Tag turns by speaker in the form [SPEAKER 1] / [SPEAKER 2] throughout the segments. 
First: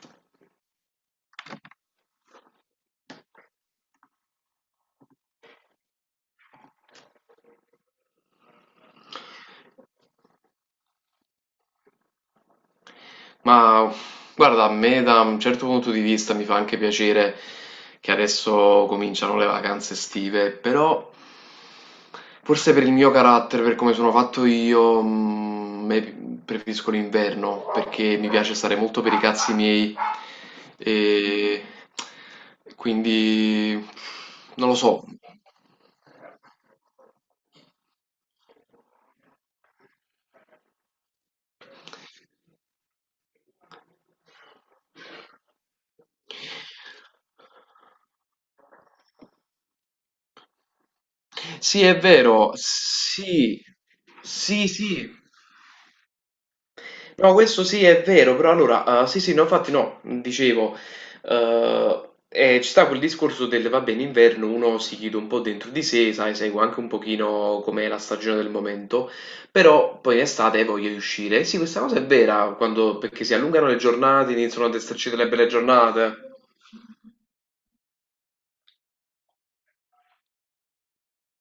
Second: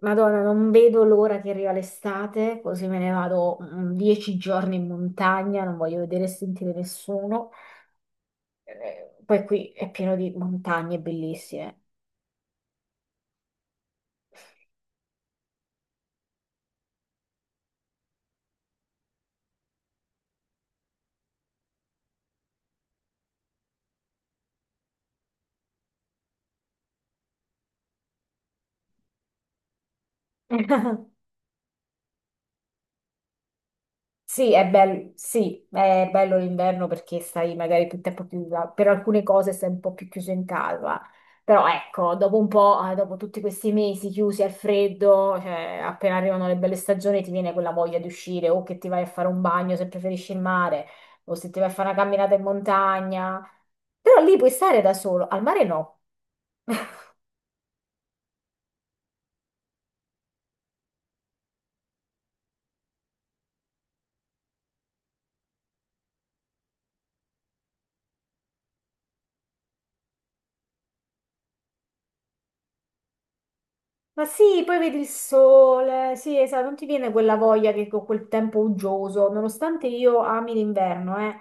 [SPEAKER 1] Madonna, non vedo l'ora che arriva l'estate, così me ne vado 10 giorni in montagna, non voglio vedere e sentire nessuno. Poi qui è pieno di montagne bellissime.
[SPEAKER 2] Ma guarda, a me da un certo punto di vista mi fa anche piacere che adesso cominciano le vacanze estive, però forse per il mio carattere, per come sono fatto io, preferisco l'inverno perché mi piace stare molto per i cazzi miei e quindi non lo so.
[SPEAKER 1] Sì, è bello l'inverno perché stai magari più tempo chiusa, per alcune cose stai un po' più chiuso in casa, però ecco, dopo un po', dopo tutti questi mesi chiusi al freddo, cioè, appena arrivano le belle stagioni ti viene quella voglia di uscire o che ti vai a fare un bagno se preferisci il mare o se ti vai a
[SPEAKER 2] Sì,
[SPEAKER 1] fare una
[SPEAKER 2] è
[SPEAKER 1] camminata in
[SPEAKER 2] vero,
[SPEAKER 1] montagna,
[SPEAKER 2] sì,
[SPEAKER 1] però lì puoi
[SPEAKER 2] sì,
[SPEAKER 1] stare da
[SPEAKER 2] sì.
[SPEAKER 1] solo, al mare no.
[SPEAKER 2] No, questo sì è vero, però allora, sì sì, no, infatti no, dicevo, ci sta quel discorso del, vabbè, in inverno uno si chiude un po' dentro di sé, sai, segue anche un pochino com'è la stagione del momento, però poi in estate voglio di uscire. Sì, questa cosa è vera, quando, perché si allungano le
[SPEAKER 1] Ma
[SPEAKER 2] giornate,
[SPEAKER 1] sì,
[SPEAKER 2] iniziano ad
[SPEAKER 1] poi vedi il
[SPEAKER 2] esserci delle belle
[SPEAKER 1] sole,
[SPEAKER 2] giornate.
[SPEAKER 1] sì, esatto, non ti viene quella voglia che con quel tempo uggioso, nonostante io ami l'inverno,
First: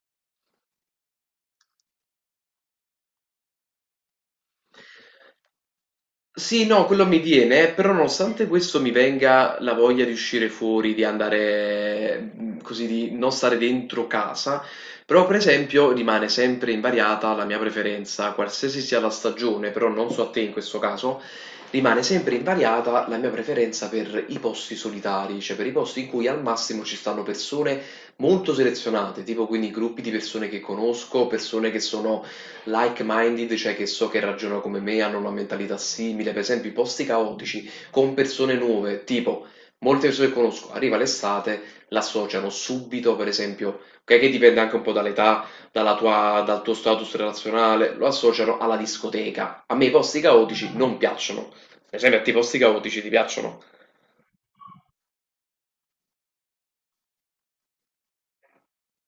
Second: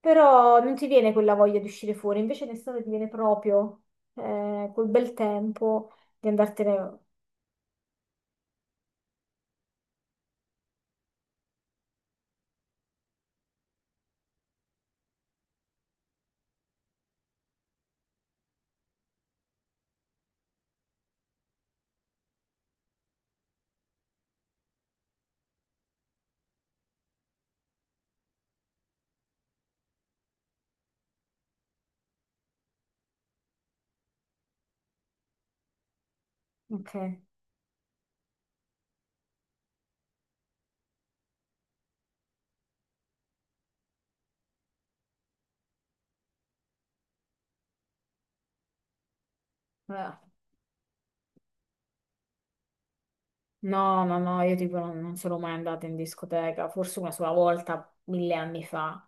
[SPEAKER 1] però non ti viene quella voglia di uscire fuori, invece in estate ti viene proprio quel bel tempo di
[SPEAKER 2] Sì, no,
[SPEAKER 1] andartene.
[SPEAKER 2] quello mi viene, però nonostante questo mi venga la voglia di uscire fuori, di andare, così, di non stare dentro casa, però per esempio rimane sempre invariata la mia preferenza, qualsiasi sia la stagione, però non so a te in questo caso, rimane sempre invariata la mia preferenza per i posti solitari, cioè per i posti in cui al massimo ci stanno persone molto selezionate, tipo quindi gruppi di persone che conosco, persone che sono like-minded, cioè che so che ragionano come me, hanno una mentalità simile, per esempio i
[SPEAKER 1] Ok.
[SPEAKER 2] posti caotici con persone nuove, tipo molte persone che conosco, arriva l'estate, l'associano subito, per esempio, ok, che dipende anche un po' dall'età, dal tuo status relazionale, lo associano alla discoteca. A me i
[SPEAKER 1] Eh.
[SPEAKER 2] posti caotici non piacciono. Per esempio, a te i posti caotici ti piacciono?
[SPEAKER 1] No, no, no, io tipo non sono mai andata in discoteca, forse una sola volta, 1000 anni fa.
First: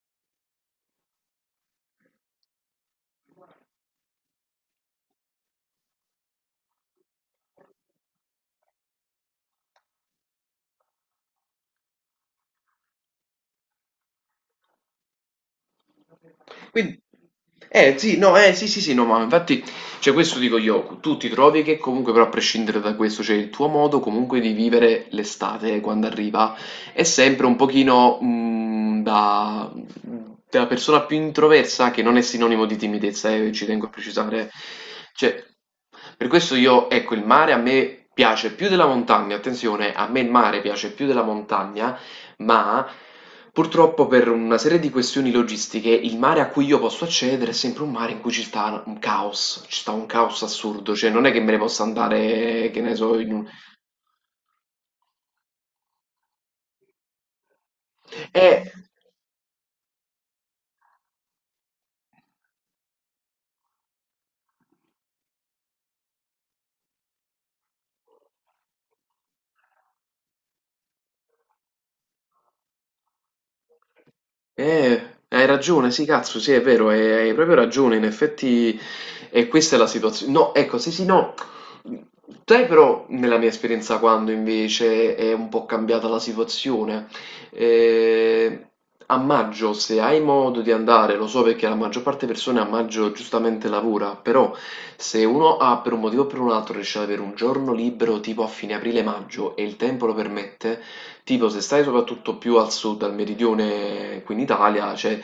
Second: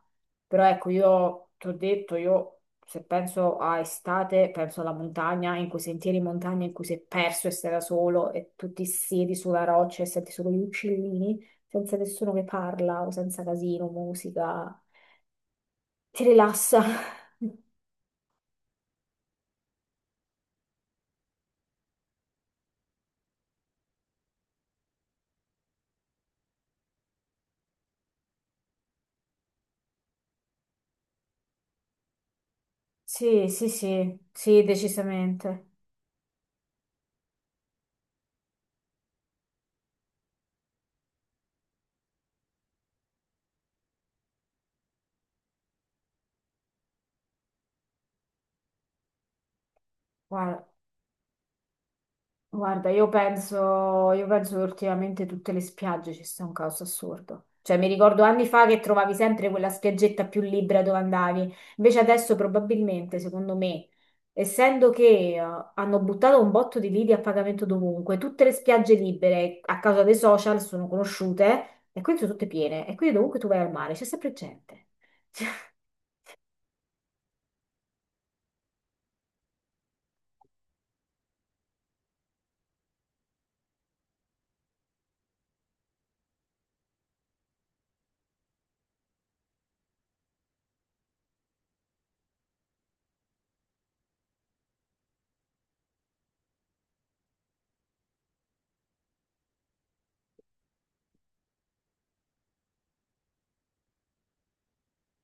[SPEAKER 1] Però ecco, io ti ho detto, io se penso a estate, penso alla montagna, in quei sentieri in montagna in cui sei perso e sei da solo e tu ti siedi sulla roccia e senti solo gli uccellini, senza nessuno che parla o senza casino, musica. Ti rilassa.
[SPEAKER 2] Quindi, eh sì, no, eh sì, sì, sì, no, ma infatti, cioè questo dico io, tu ti trovi che comunque però a prescindere da questo, cioè il tuo modo comunque di vivere l'estate quando arriva è sempre un pochino da persona più introversa che non è sinonimo di timidezza,
[SPEAKER 1] Sì,
[SPEAKER 2] ci
[SPEAKER 1] sì,
[SPEAKER 2] tengo a
[SPEAKER 1] sì,
[SPEAKER 2] precisare.
[SPEAKER 1] sì,
[SPEAKER 2] Cioè,
[SPEAKER 1] decisamente.
[SPEAKER 2] per questo io, ecco, il mare a me piace più della montagna, attenzione, a me il mare piace più della montagna ma, purtroppo per una serie di questioni logistiche, il mare a cui io posso accedere è sempre un mare in cui ci sta un caos, ci sta un caos
[SPEAKER 1] Guarda.
[SPEAKER 2] assurdo, cioè non è che me ne possa andare, che
[SPEAKER 1] Guarda,
[SPEAKER 2] ne
[SPEAKER 1] io
[SPEAKER 2] so, in un...
[SPEAKER 1] penso, io penso che ultimamente tutte le spiagge ci sia un caos assurdo. Cioè, mi ricordo anni
[SPEAKER 2] Eh...
[SPEAKER 1] fa che trovavi sempre quella spiaggetta più libera dove andavi. Invece adesso probabilmente, secondo me, essendo che hanno buttato un botto di lidi a pagamento dovunque, tutte le spiagge libere a causa dei social sono conosciute e quindi sono tutte piene. E quindi dovunque tu vai al mare c'è sempre gente.
[SPEAKER 2] Eh,
[SPEAKER 1] Cioè,
[SPEAKER 2] hai ragione, sì, cazzo, sì, è vero, hai proprio ragione, in effetti, e questa è la situazione. No, ecco, sì, sì, no. Sai però, nella mia esperienza, quando invece è un po' cambiata la situazione, Eh, a maggio, se hai modo di andare, lo so perché la maggior parte delle persone a maggio giustamente lavora, però se uno ha per un motivo o per un altro riesce ad avere un giorno libero tipo a fine aprile-maggio e il tempo lo permette, tipo, se stai soprattutto più al sud, al meridione qui in Italia, cioè,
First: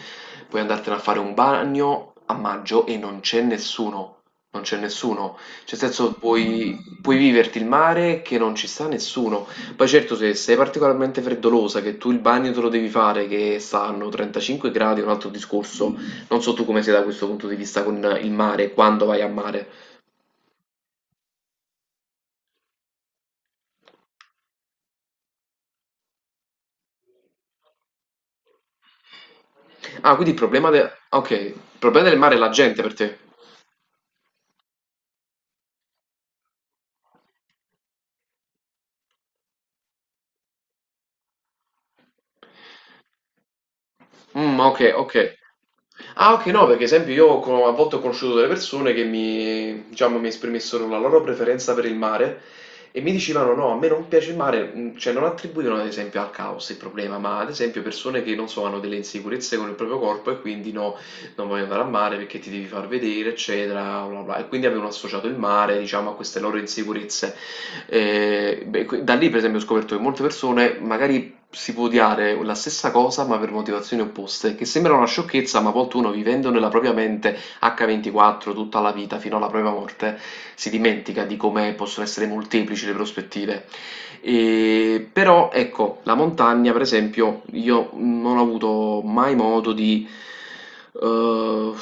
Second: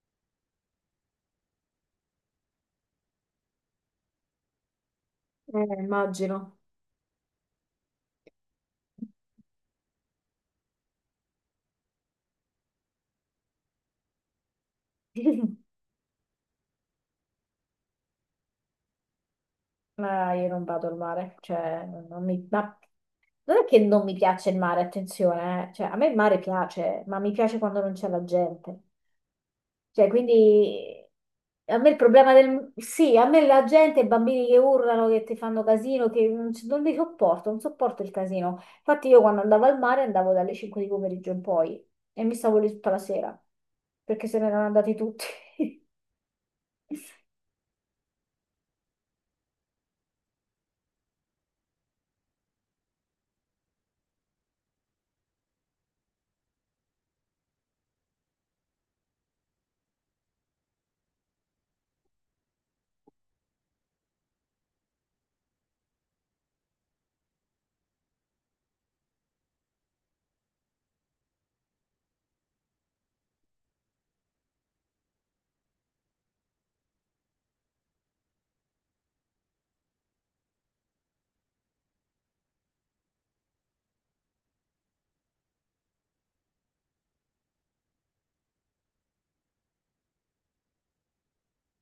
[SPEAKER 2] puoi andartene a fare un bagno a maggio e non c'è nessuno. Non c'è nessuno. Cioè, nel senso,
[SPEAKER 1] immagino.
[SPEAKER 2] puoi, puoi viverti il mare che non ci sta nessuno. Poi certo, se sei particolarmente freddolosa, che tu il bagno te lo devi fare, che stanno 35 gradi, è un altro discorso. Non so tu come sei da questo punto di vista con il mare, quando vai a mare.
[SPEAKER 1] Ma io non vado al mare, cioè, non non mi- ma non è che non mi piace il mare, attenzione, eh. Cioè, a me il mare piace, ma mi piace quando non c'è la gente. Cioè,
[SPEAKER 2] Ah, quindi il problema del...
[SPEAKER 1] quindi
[SPEAKER 2] Ok, il
[SPEAKER 1] a me il
[SPEAKER 2] problema del
[SPEAKER 1] problema
[SPEAKER 2] mare è la
[SPEAKER 1] del,
[SPEAKER 2] gente per
[SPEAKER 1] sì,
[SPEAKER 2] te.
[SPEAKER 1] a me la gente, i bambini che urlano, che ti fanno casino, che non li sopporto, non sopporto il casino. Infatti io quando andavo al mare andavo dalle 5 di pomeriggio in poi e mi stavo lì tutta la sera, perché se ne erano
[SPEAKER 2] Okay,
[SPEAKER 1] andati tutti.
[SPEAKER 2] okay. Ah, okay, no, perché esempio io co a volte ho conosciuto delle persone che mi diciamo, mi esprimessero la loro preferenza per il mare e mi dicevano: "No, a me non piace il mare", cioè non attribuivano ad esempio al caos il problema, ma ad esempio persone che, non so, hanno delle insicurezze con il proprio corpo e quindi: "No, non voglio andare al mare perché ti devi far vedere", eccetera, bla, bla. E quindi avevano associato il mare, diciamo, a queste loro insicurezze. Beh, qui da lì per esempio ho scoperto che molte persone magari si può odiare la stessa cosa ma per motivazioni opposte, che sembra una sciocchezza, ma a volte uno vivendo nella propria mente H24 tutta la vita fino alla propria morte si dimentica di come possono essere molteplici le prospettive. E, però ecco, la montagna, per esempio, io non ho avuto mai modo di Uh,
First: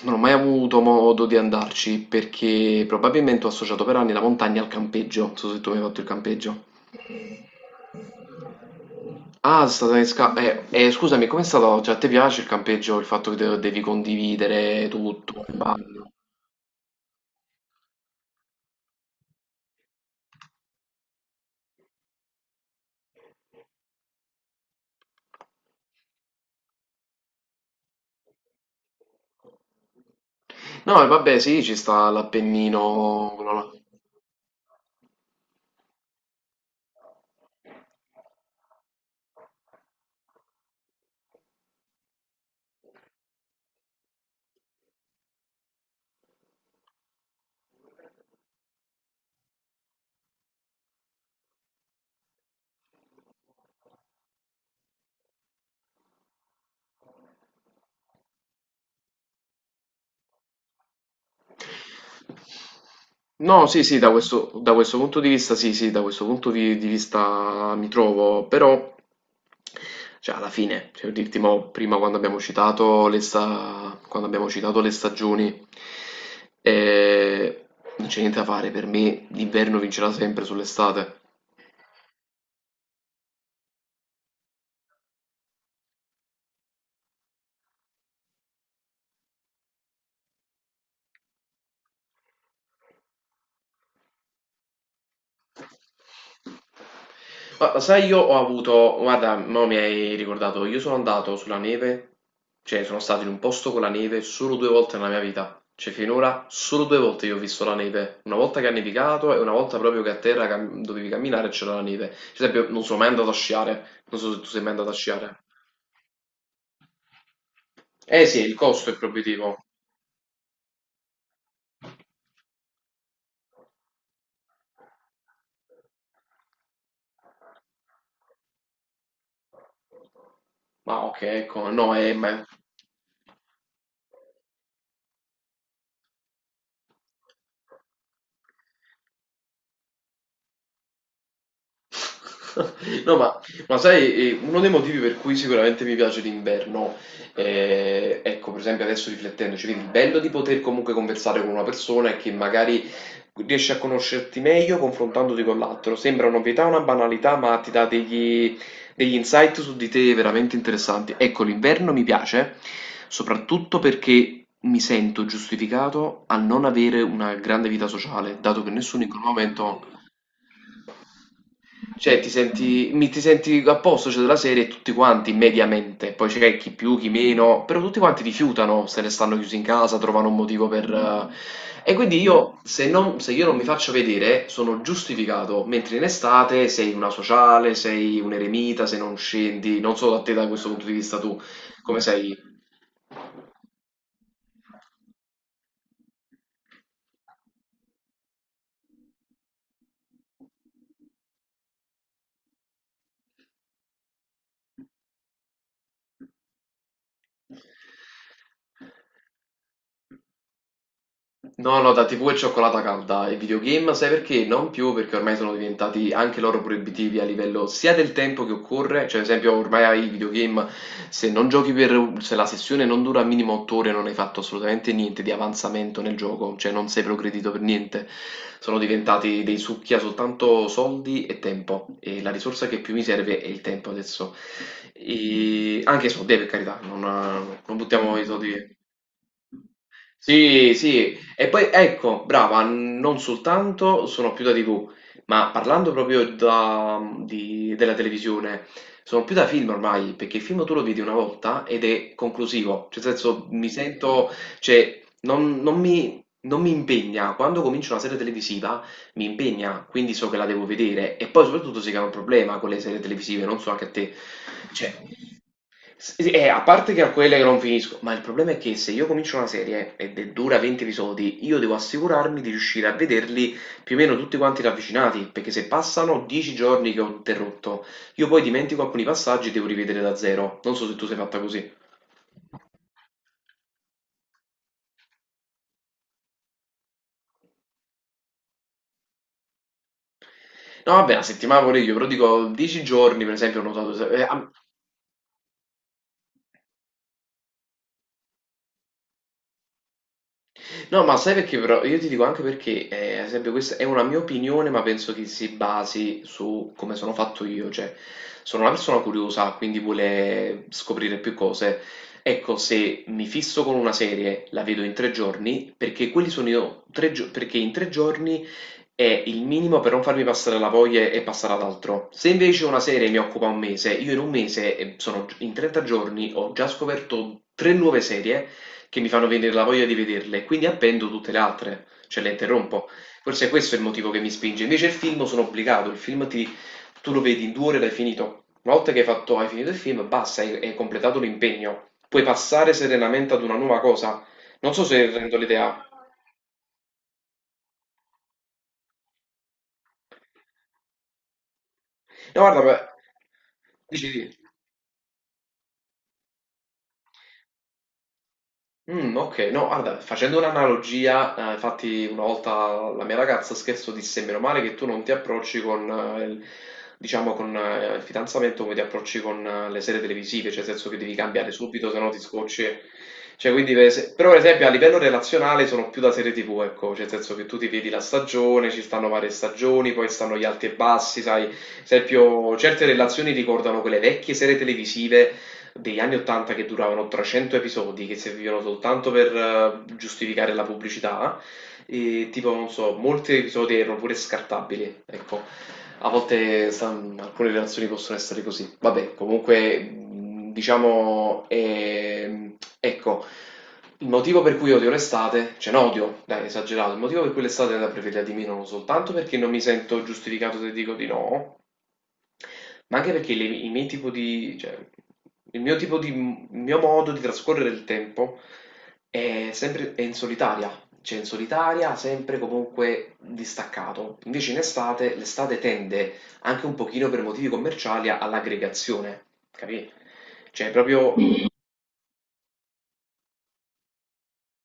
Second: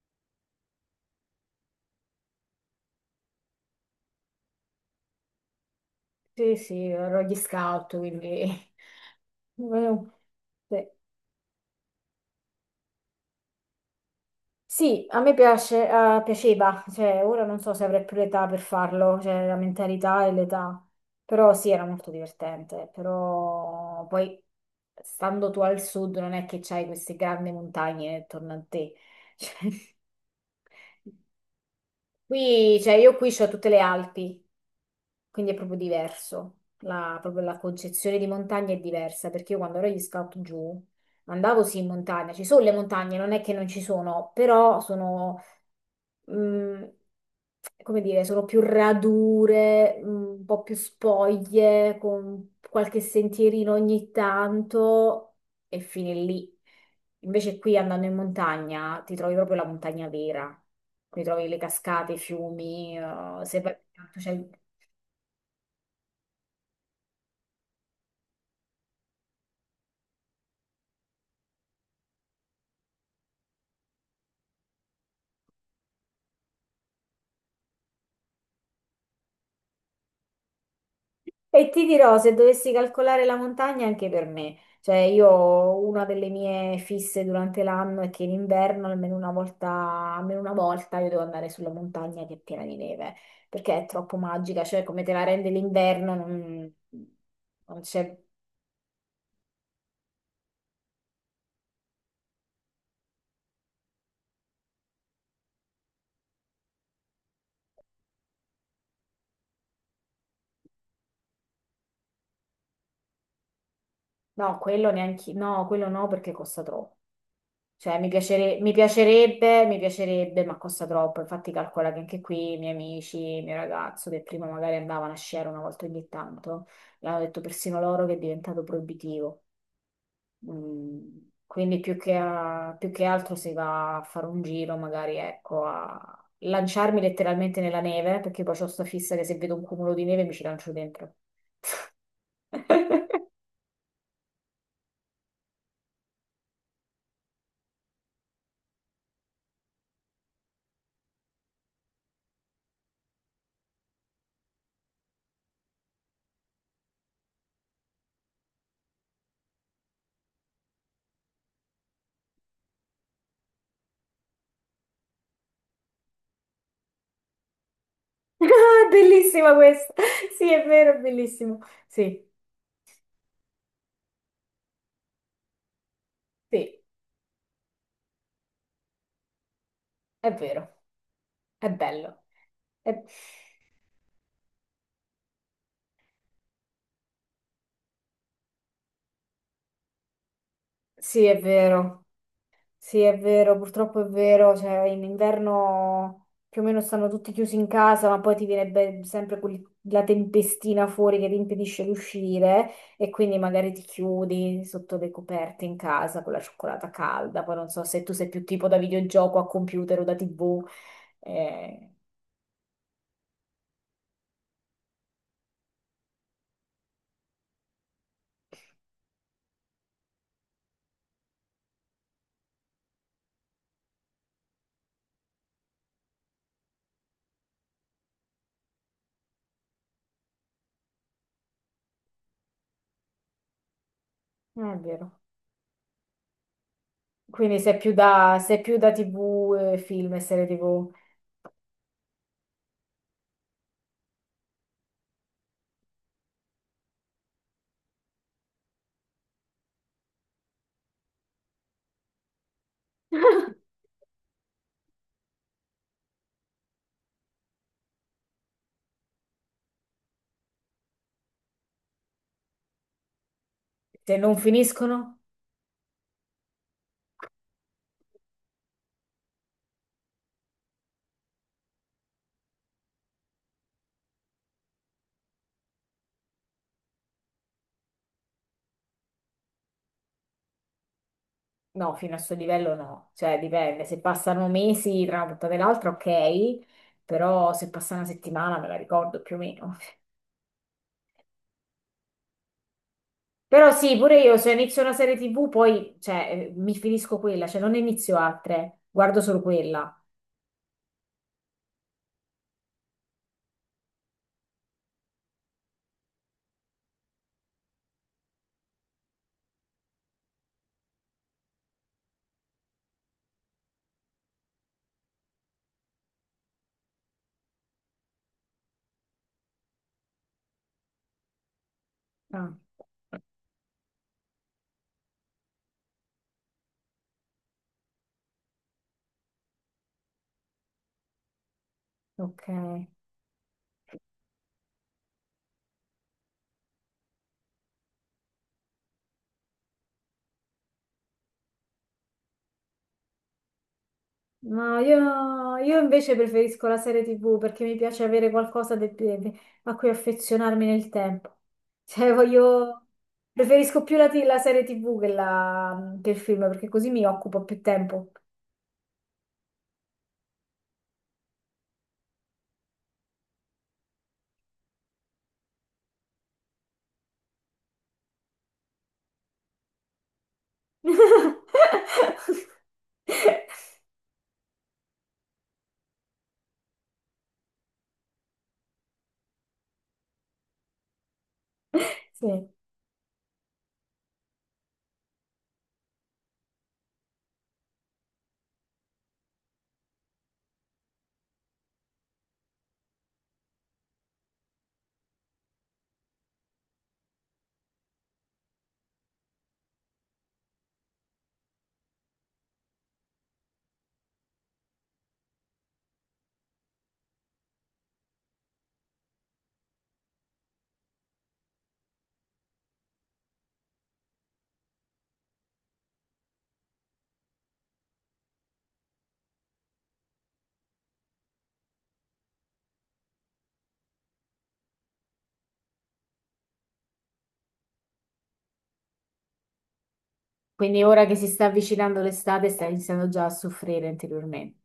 [SPEAKER 2] non ho mai avuto modo di andarci perché probabilmente ho associato per anni la montagna al campeggio. Non so se tu mi hai fatto il
[SPEAKER 1] Sì,
[SPEAKER 2] campeggio.
[SPEAKER 1] sì, ero gli scout, quindi.
[SPEAKER 2] Ah, è stata
[SPEAKER 1] Sì.
[SPEAKER 2] scusami, com'è stato? Cioè, a te piace il campeggio, il fatto che devi condividere
[SPEAKER 1] Sì, a me
[SPEAKER 2] tutto, il
[SPEAKER 1] piace,
[SPEAKER 2] bagno?
[SPEAKER 1] piaceva, cioè ora non so se avrei più l'età per farlo, cioè la mentalità e l'età, però sì, era molto divertente, però poi stando tu al sud non è che c'hai queste grandi montagne attorno a te. Cioè,
[SPEAKER 2] No, e vabbè, sì, ci sta
[SPEAKER 1] qui, cioè io qui
[SPEAKER 2] l'Appennino,
[SPEAKER 1] c'ho
[SPEAKER 2] quello
[SPEAKER 1] tutte
[SPEAKER 2] là.
[SPEAKER 1] le Alpi, quindi è proprio diverso, la, proprio la concezione di montagna è diversa, perché io quando ero agli scout giù andavo sì in montagna, ci sono le montagne, non è che non ci sono, però sono mm, come dire, sono più radure, un po' più spoglie, con qualche sentierino ogni tanto e fine lì. Invece qui andando in montagna ti trovi proprio la montagna vera, qui trovi le cascate, i fiumi, se
[SPEAKER 2] No,
[SPEAKER 1] vai
[SPEAKER 2] sì, sì,
[SPEAKER 1] tanto c'è.
[SPEAKER 2] da questo punto di vista, sì, sì, da questo punto di vista mi trovo, però, cioè, alla fine, cioè, dirti mo, prima quando abbiamo citato le stagioni, eh, non c'è niente da fare, per me l'inverno vincerà sempre sull'estate.
[SPEAKER 1] E ti dirò, se dovessi calcolare la montagna anche per me, cioè io una delle mie fisse durante l'anno è che in inverno almeno una volta io devo andare sulla montagna che è piena di neve, perché è troppo magica, cioè come te la rende l'inverno non,
[SPEAKER 2] Ma lo
[SPEAKER 1] non
[SPEAKER 2] sai,
[SPEAKER 1] c'è,
[SPEAKER 2] io ho avuto, guarda, mo mi hai ricordato, io sono andato sulla neve, cioè sono stato in un posto con la neve solo due volte nella mia vita, cioè finora solo due volte io ho visto la neve, una volta che ha nevicato e una volta proprio che a terra dovevi camminare e c'era la neve, ad esempio non sono mai andato a sciare, non so se tu
[SPEAKER 1] no,
[SPEAKER 2] sei mai andato
[SPEAKER 1] quello
[SPEAKER 2] a
[SPEAKER 1] neanche,
[SPEAKER 2] sciare.
[SPEAKER 1] no, quello no perché costa troppo. Cioè,
[SPEAKER 2] Eh sì, il costo è proibitivo,
[SPEAKER 1] mi piacerebbe, ma costa troppo. Infatti, calcola che anche qui i miei amici, il mio ragazzo del primo magari andavano a sciare una volta ogni tanto, e hanno detto persino loro che è diventato proibitivo.
[SPEAKER 2] ma
[SPEAKER 1] Mm,
[SPEAKER 2] ok, ecco,
[SPEAKER 1] Quindi
[SPEAKER 2] no, ma...
[SPEAKER 1] più che altro si va a fare un giro, magari ecco, a lanciarmi letteralmente nella neve, perché poi ho sta fissa che se vedo un cumulo di neve mi ci lancio dentro.
[SPEAKER 2] No, ma, sai, uno dei motivi per cui sicuramente mi piace l'inverno, ecco, per esempio adesso riflettendoci, quindi il bello di poter comunque conversare con una persona e che magari riesci a conoscerti meglio confrontandoti con l'altro. Sembra un'ovvietà, una banalità, ma ti dà degli insight su di te veramente interessanti. Ecco, l'inverno mi piace soprattutto perché mi sento giustificato a non avere una grande vita sociale, dato che
[SPEAKER 1] Ah,
[SPEAKER 2] nessuno in quel
[SPEAKER 1] bellissima
[SPEAKER 2] momento
[SPEAKER 1] questa! Sì, è vero, è bellissimo.
[SPEAKER 2] cioè,
[SPEAKER 1] Sì,
[SPEAKER 2] ti senti, ti senti a posto, cioè, della serie, tutti quanti, mediamente. Poi c'è chi
[SPEAKER 1] sì,
[SPEAKER 2] più, chi meno, però tutti quanti rifiutano, se ne stanno chiusi in casa, trovano
[SPEAKER 1] è
[SPEAKER 2] un motivo
[SPEAKER 1] vero.
[SPEAKER 2] per...
[SPEAKER 1] È
[SPEAKER 2] E quindi
[SPEAKER 1] bello.
[SPEAKER 2] io,
[SPEAKER 1] Eh,
[SPEAKER 2] se io non mi faccio vedere, sono giustificato, mentre in estate sei una sociale, sei un eremita, se non scendi, non so da te da questo punto di vista
[SPEAKER 1] Sì, è
[SPEAKER 2] tu, come
[SPEAKER 1] vero,
[SPEAKER 2] sei.
[SPEAKER 1] sì, è vero, purtroppo è vero, cioè in inverno più o meno stanno tutti chiusi in casa, ma poi ti viene sempre la tempestina fuori che ti impedisce di uscire e quindi magari ti chiudi sotto le coperte in casa con la cioccolata calda, poi non so se tu sei più tipo da videogioco a computer o da TV,
[SPEAKER 2] No, no,
[SPEAKER 1] eh,
[SPEAKER 2] da TV e cioccolata calda e videogame, sai perché? Non più perché ormai sono diventati anche loro proibitivi a livello sia del tempo che occorre, cioè ad esempio ormai ai videogame se la sessione non dura minimo 8 ore non hai fatto assolutamente niente di avanzamento nel gioco, cioè non sei progredito per niente, sono diventati dei succhi a soltanto soldi e tempo e la risorsa che più mi serve è il tempo adesso,
[SPEAKER 1] è vero.
[SPEAKER 2] e anche i soldi per carità,
[SPEAKER 1] Quindi sei
[SPEAKER 2] non
[SPEAKER 1] più
[SPEAKER 2] buttiamo i
[SPEAKER 1] da,
[SPEAKER 2] soldi
[SPEAKER 1] sei
[SPEAKER 2] via.
[SPEAKER 1] più da TV, film e serie
[SPEAKER 2] Sì,
[SPEAKER 1] TV.
[SPEAKER 2] sì, e poi ecco, brava, non soltanto sono più da TV, ma parlando proprio della televisione, sono più da film ormai, perché il film tu lo vedi una volta ed è conclusivo, cioè nel senso mi sento, cioè non mi impegna, quando comincio una serie televisiva mi impegna, quindi so che la devo vedere e poi soprattutto si crea un problema con le serie televisive, non so anche a te,
[SPEAKER 1] Se non
[SPEAKER 2] cioè
[SPEAKER 1] finiscono?
[SPEAKER 2] S sì, a parte che a quelle che non finisco, ma il problema è che se io comincio una serie ed è dura 20 episodi, io devo assicurarmi di riuscire a vederli più o meno tutti quanti ravvicinati, perché se passano 10 giorni che ho interrotto, io poi dimentico alcuni passaggi e devo rivedere da zero. Non so se tu sei fatta così.
[SPEAKER 1] No, fino al suo livello no, cioè dipende, se passano mesi tra una puntata e l'altra ok, però se passa una settimana me la ricordo più o meno.
[SPEAKER 2] No, vabbè, la settimana pure io, però dico 10 giorni, per esempio, ho
[SPEAKER 1] Però sì,
[SPEAKER 2] notato.
[SPEAKER 1] pure io se inizio una serie TV poi cioè, mi finisco quella, cioè non ne inizio altre, guardo solo quella.
[SPEAKER 2] No, ma sai perché però? Io ti dico anche perché, ad esempio, questa è una mia opinione, ma penso che si basi su come sono fatto io, cioè sono una persona curiosa, quindi vuole scoprire più cose. Ecco, se mi fisso con una serie, la vedo in 3 giorni, perché quelli sono io, perché in 3 giorni è il minimo per non farmi passare la voglia e passare ad altro. Se
[SPEAKER 1] Ah,
[SPEAKER 2] invece una serie mi occupa un mese, io in un mese, sono in 30 giorni, ho già scoperto tre nuove serie che mi fanno venire la voglia di vederle e quindi appendo tutte le altre, cioè le
[SPEAKER 1] ok.
[SPEAKER 2] interrompo. Forse questo è il motivo che mi spinge. Invece il film sono obbligato, il film ti, tu lo vedi in 2 ore e l'hai finito. Una volta che hai fatto, hai finito il film, basta, hai, hai completato l'impegno. Puoi passare serenamente ad una nuova cosa. Non
[SPEAKER 1] No,
[SPEAKER 2] so se rendo
[SPEAKER 1] io
[SPEAKER 2] l'idea.
[SPEAKER 1] invece preferisco la serie TV perché mi piace avere qualcosa a cui affezionarmi nel tempo. Cioè,
[SPEAKER 2] No, guarda, beh,
[SPEAKER 1] voglio... Preferisco più la,
[SPEAKER 2] dici,
[SPEAKER 1] ti-
[SPEAKER 2] di.
[SPEAKER 1] la serie TV che il film perché così mi occupo più tempo.
[SPEAKER 2] Okay. No, guarda, facendo un'analogia, infatti una volta la mia ragazza, scherzo, disse: "Meno male che tu non ti approcci con il diciamo con il fidanzamento come ti approcci con le serie televisive, cioè nel senso che devi cambiare subito, se no ti scocci". Cioè quindi però per esempio a livello relazionale sono più da serie TV, ecco, cioè nel senso che tu ti vedi la stagione, ci stanno varie stagioni, poi stanno gli alti e bassi, sai,
[SPEAKER 1] Sì.
[SPEAKER 2] esempio certe relazioni ricordano quelle vecchie serie televisive degli anni 80 che duravano 300 episodi, che servivano soltanto per giustificare la pubblicità, e tipo, non so, molti episodi erano pure scartabili, ecco. A volte sa- alcune relazioni possono essere così. Vabbè, comunque, diciamo, ecco, il motivo per cui odio l'estate, cioè no, odio, dai, esagerato, il motivo per cui l'estate è da preferire di meno non soltanto perché non mi sento giustificato se dico di no, ma anche perché le i miei tipo di cioè, il mio tipo di il mio modo di trascorrere il tempo è sempre è in solitaria, cioè in solitaria, sempre comunque distaccato. Invece in estate, l'estate tende anche un pochino per motivi commerciali all'aggregazione, capì? Cioè
[SPEAKER 1] Quindi ora
[SPEAKER 2] proprio
[SPEAKER 1] che si sta avvicinando l'estate, stai iniziando già a soffrire interiormente.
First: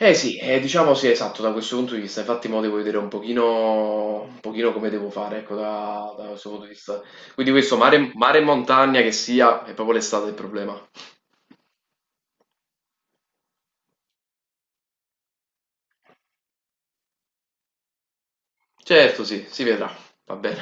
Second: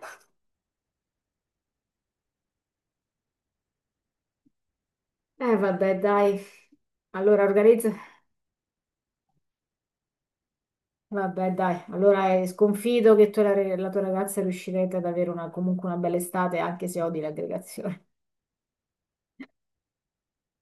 [SPEAKER 2] Eh sì, diciamo sì, esatto, da questo punto di vista, infatti mo devo vedere un pochino come devo fare, ecco,
[SPEAKER 1] Vabbè,
[SPEAKER 2] da, da
[SPEAKER 1] dai.
[SPEAKER 2] questo punto di vista.
[SPEAKER 1] Allora,
[SPEAKER 2] Quindi questo
[SPEAKER 1] organizza.
[SPEAKER 2] mare, mare e montagna che sia, è proprio l'estate il problema.
[SPEAKER 1] Vabbè, dai, allora sconfido che tu e la tua ragazza riuscirete ad avere comunque una bella estate, anche se odi l'aggregazione.
[SPEAKER 2] Certo, sì, si vedrà, va bene.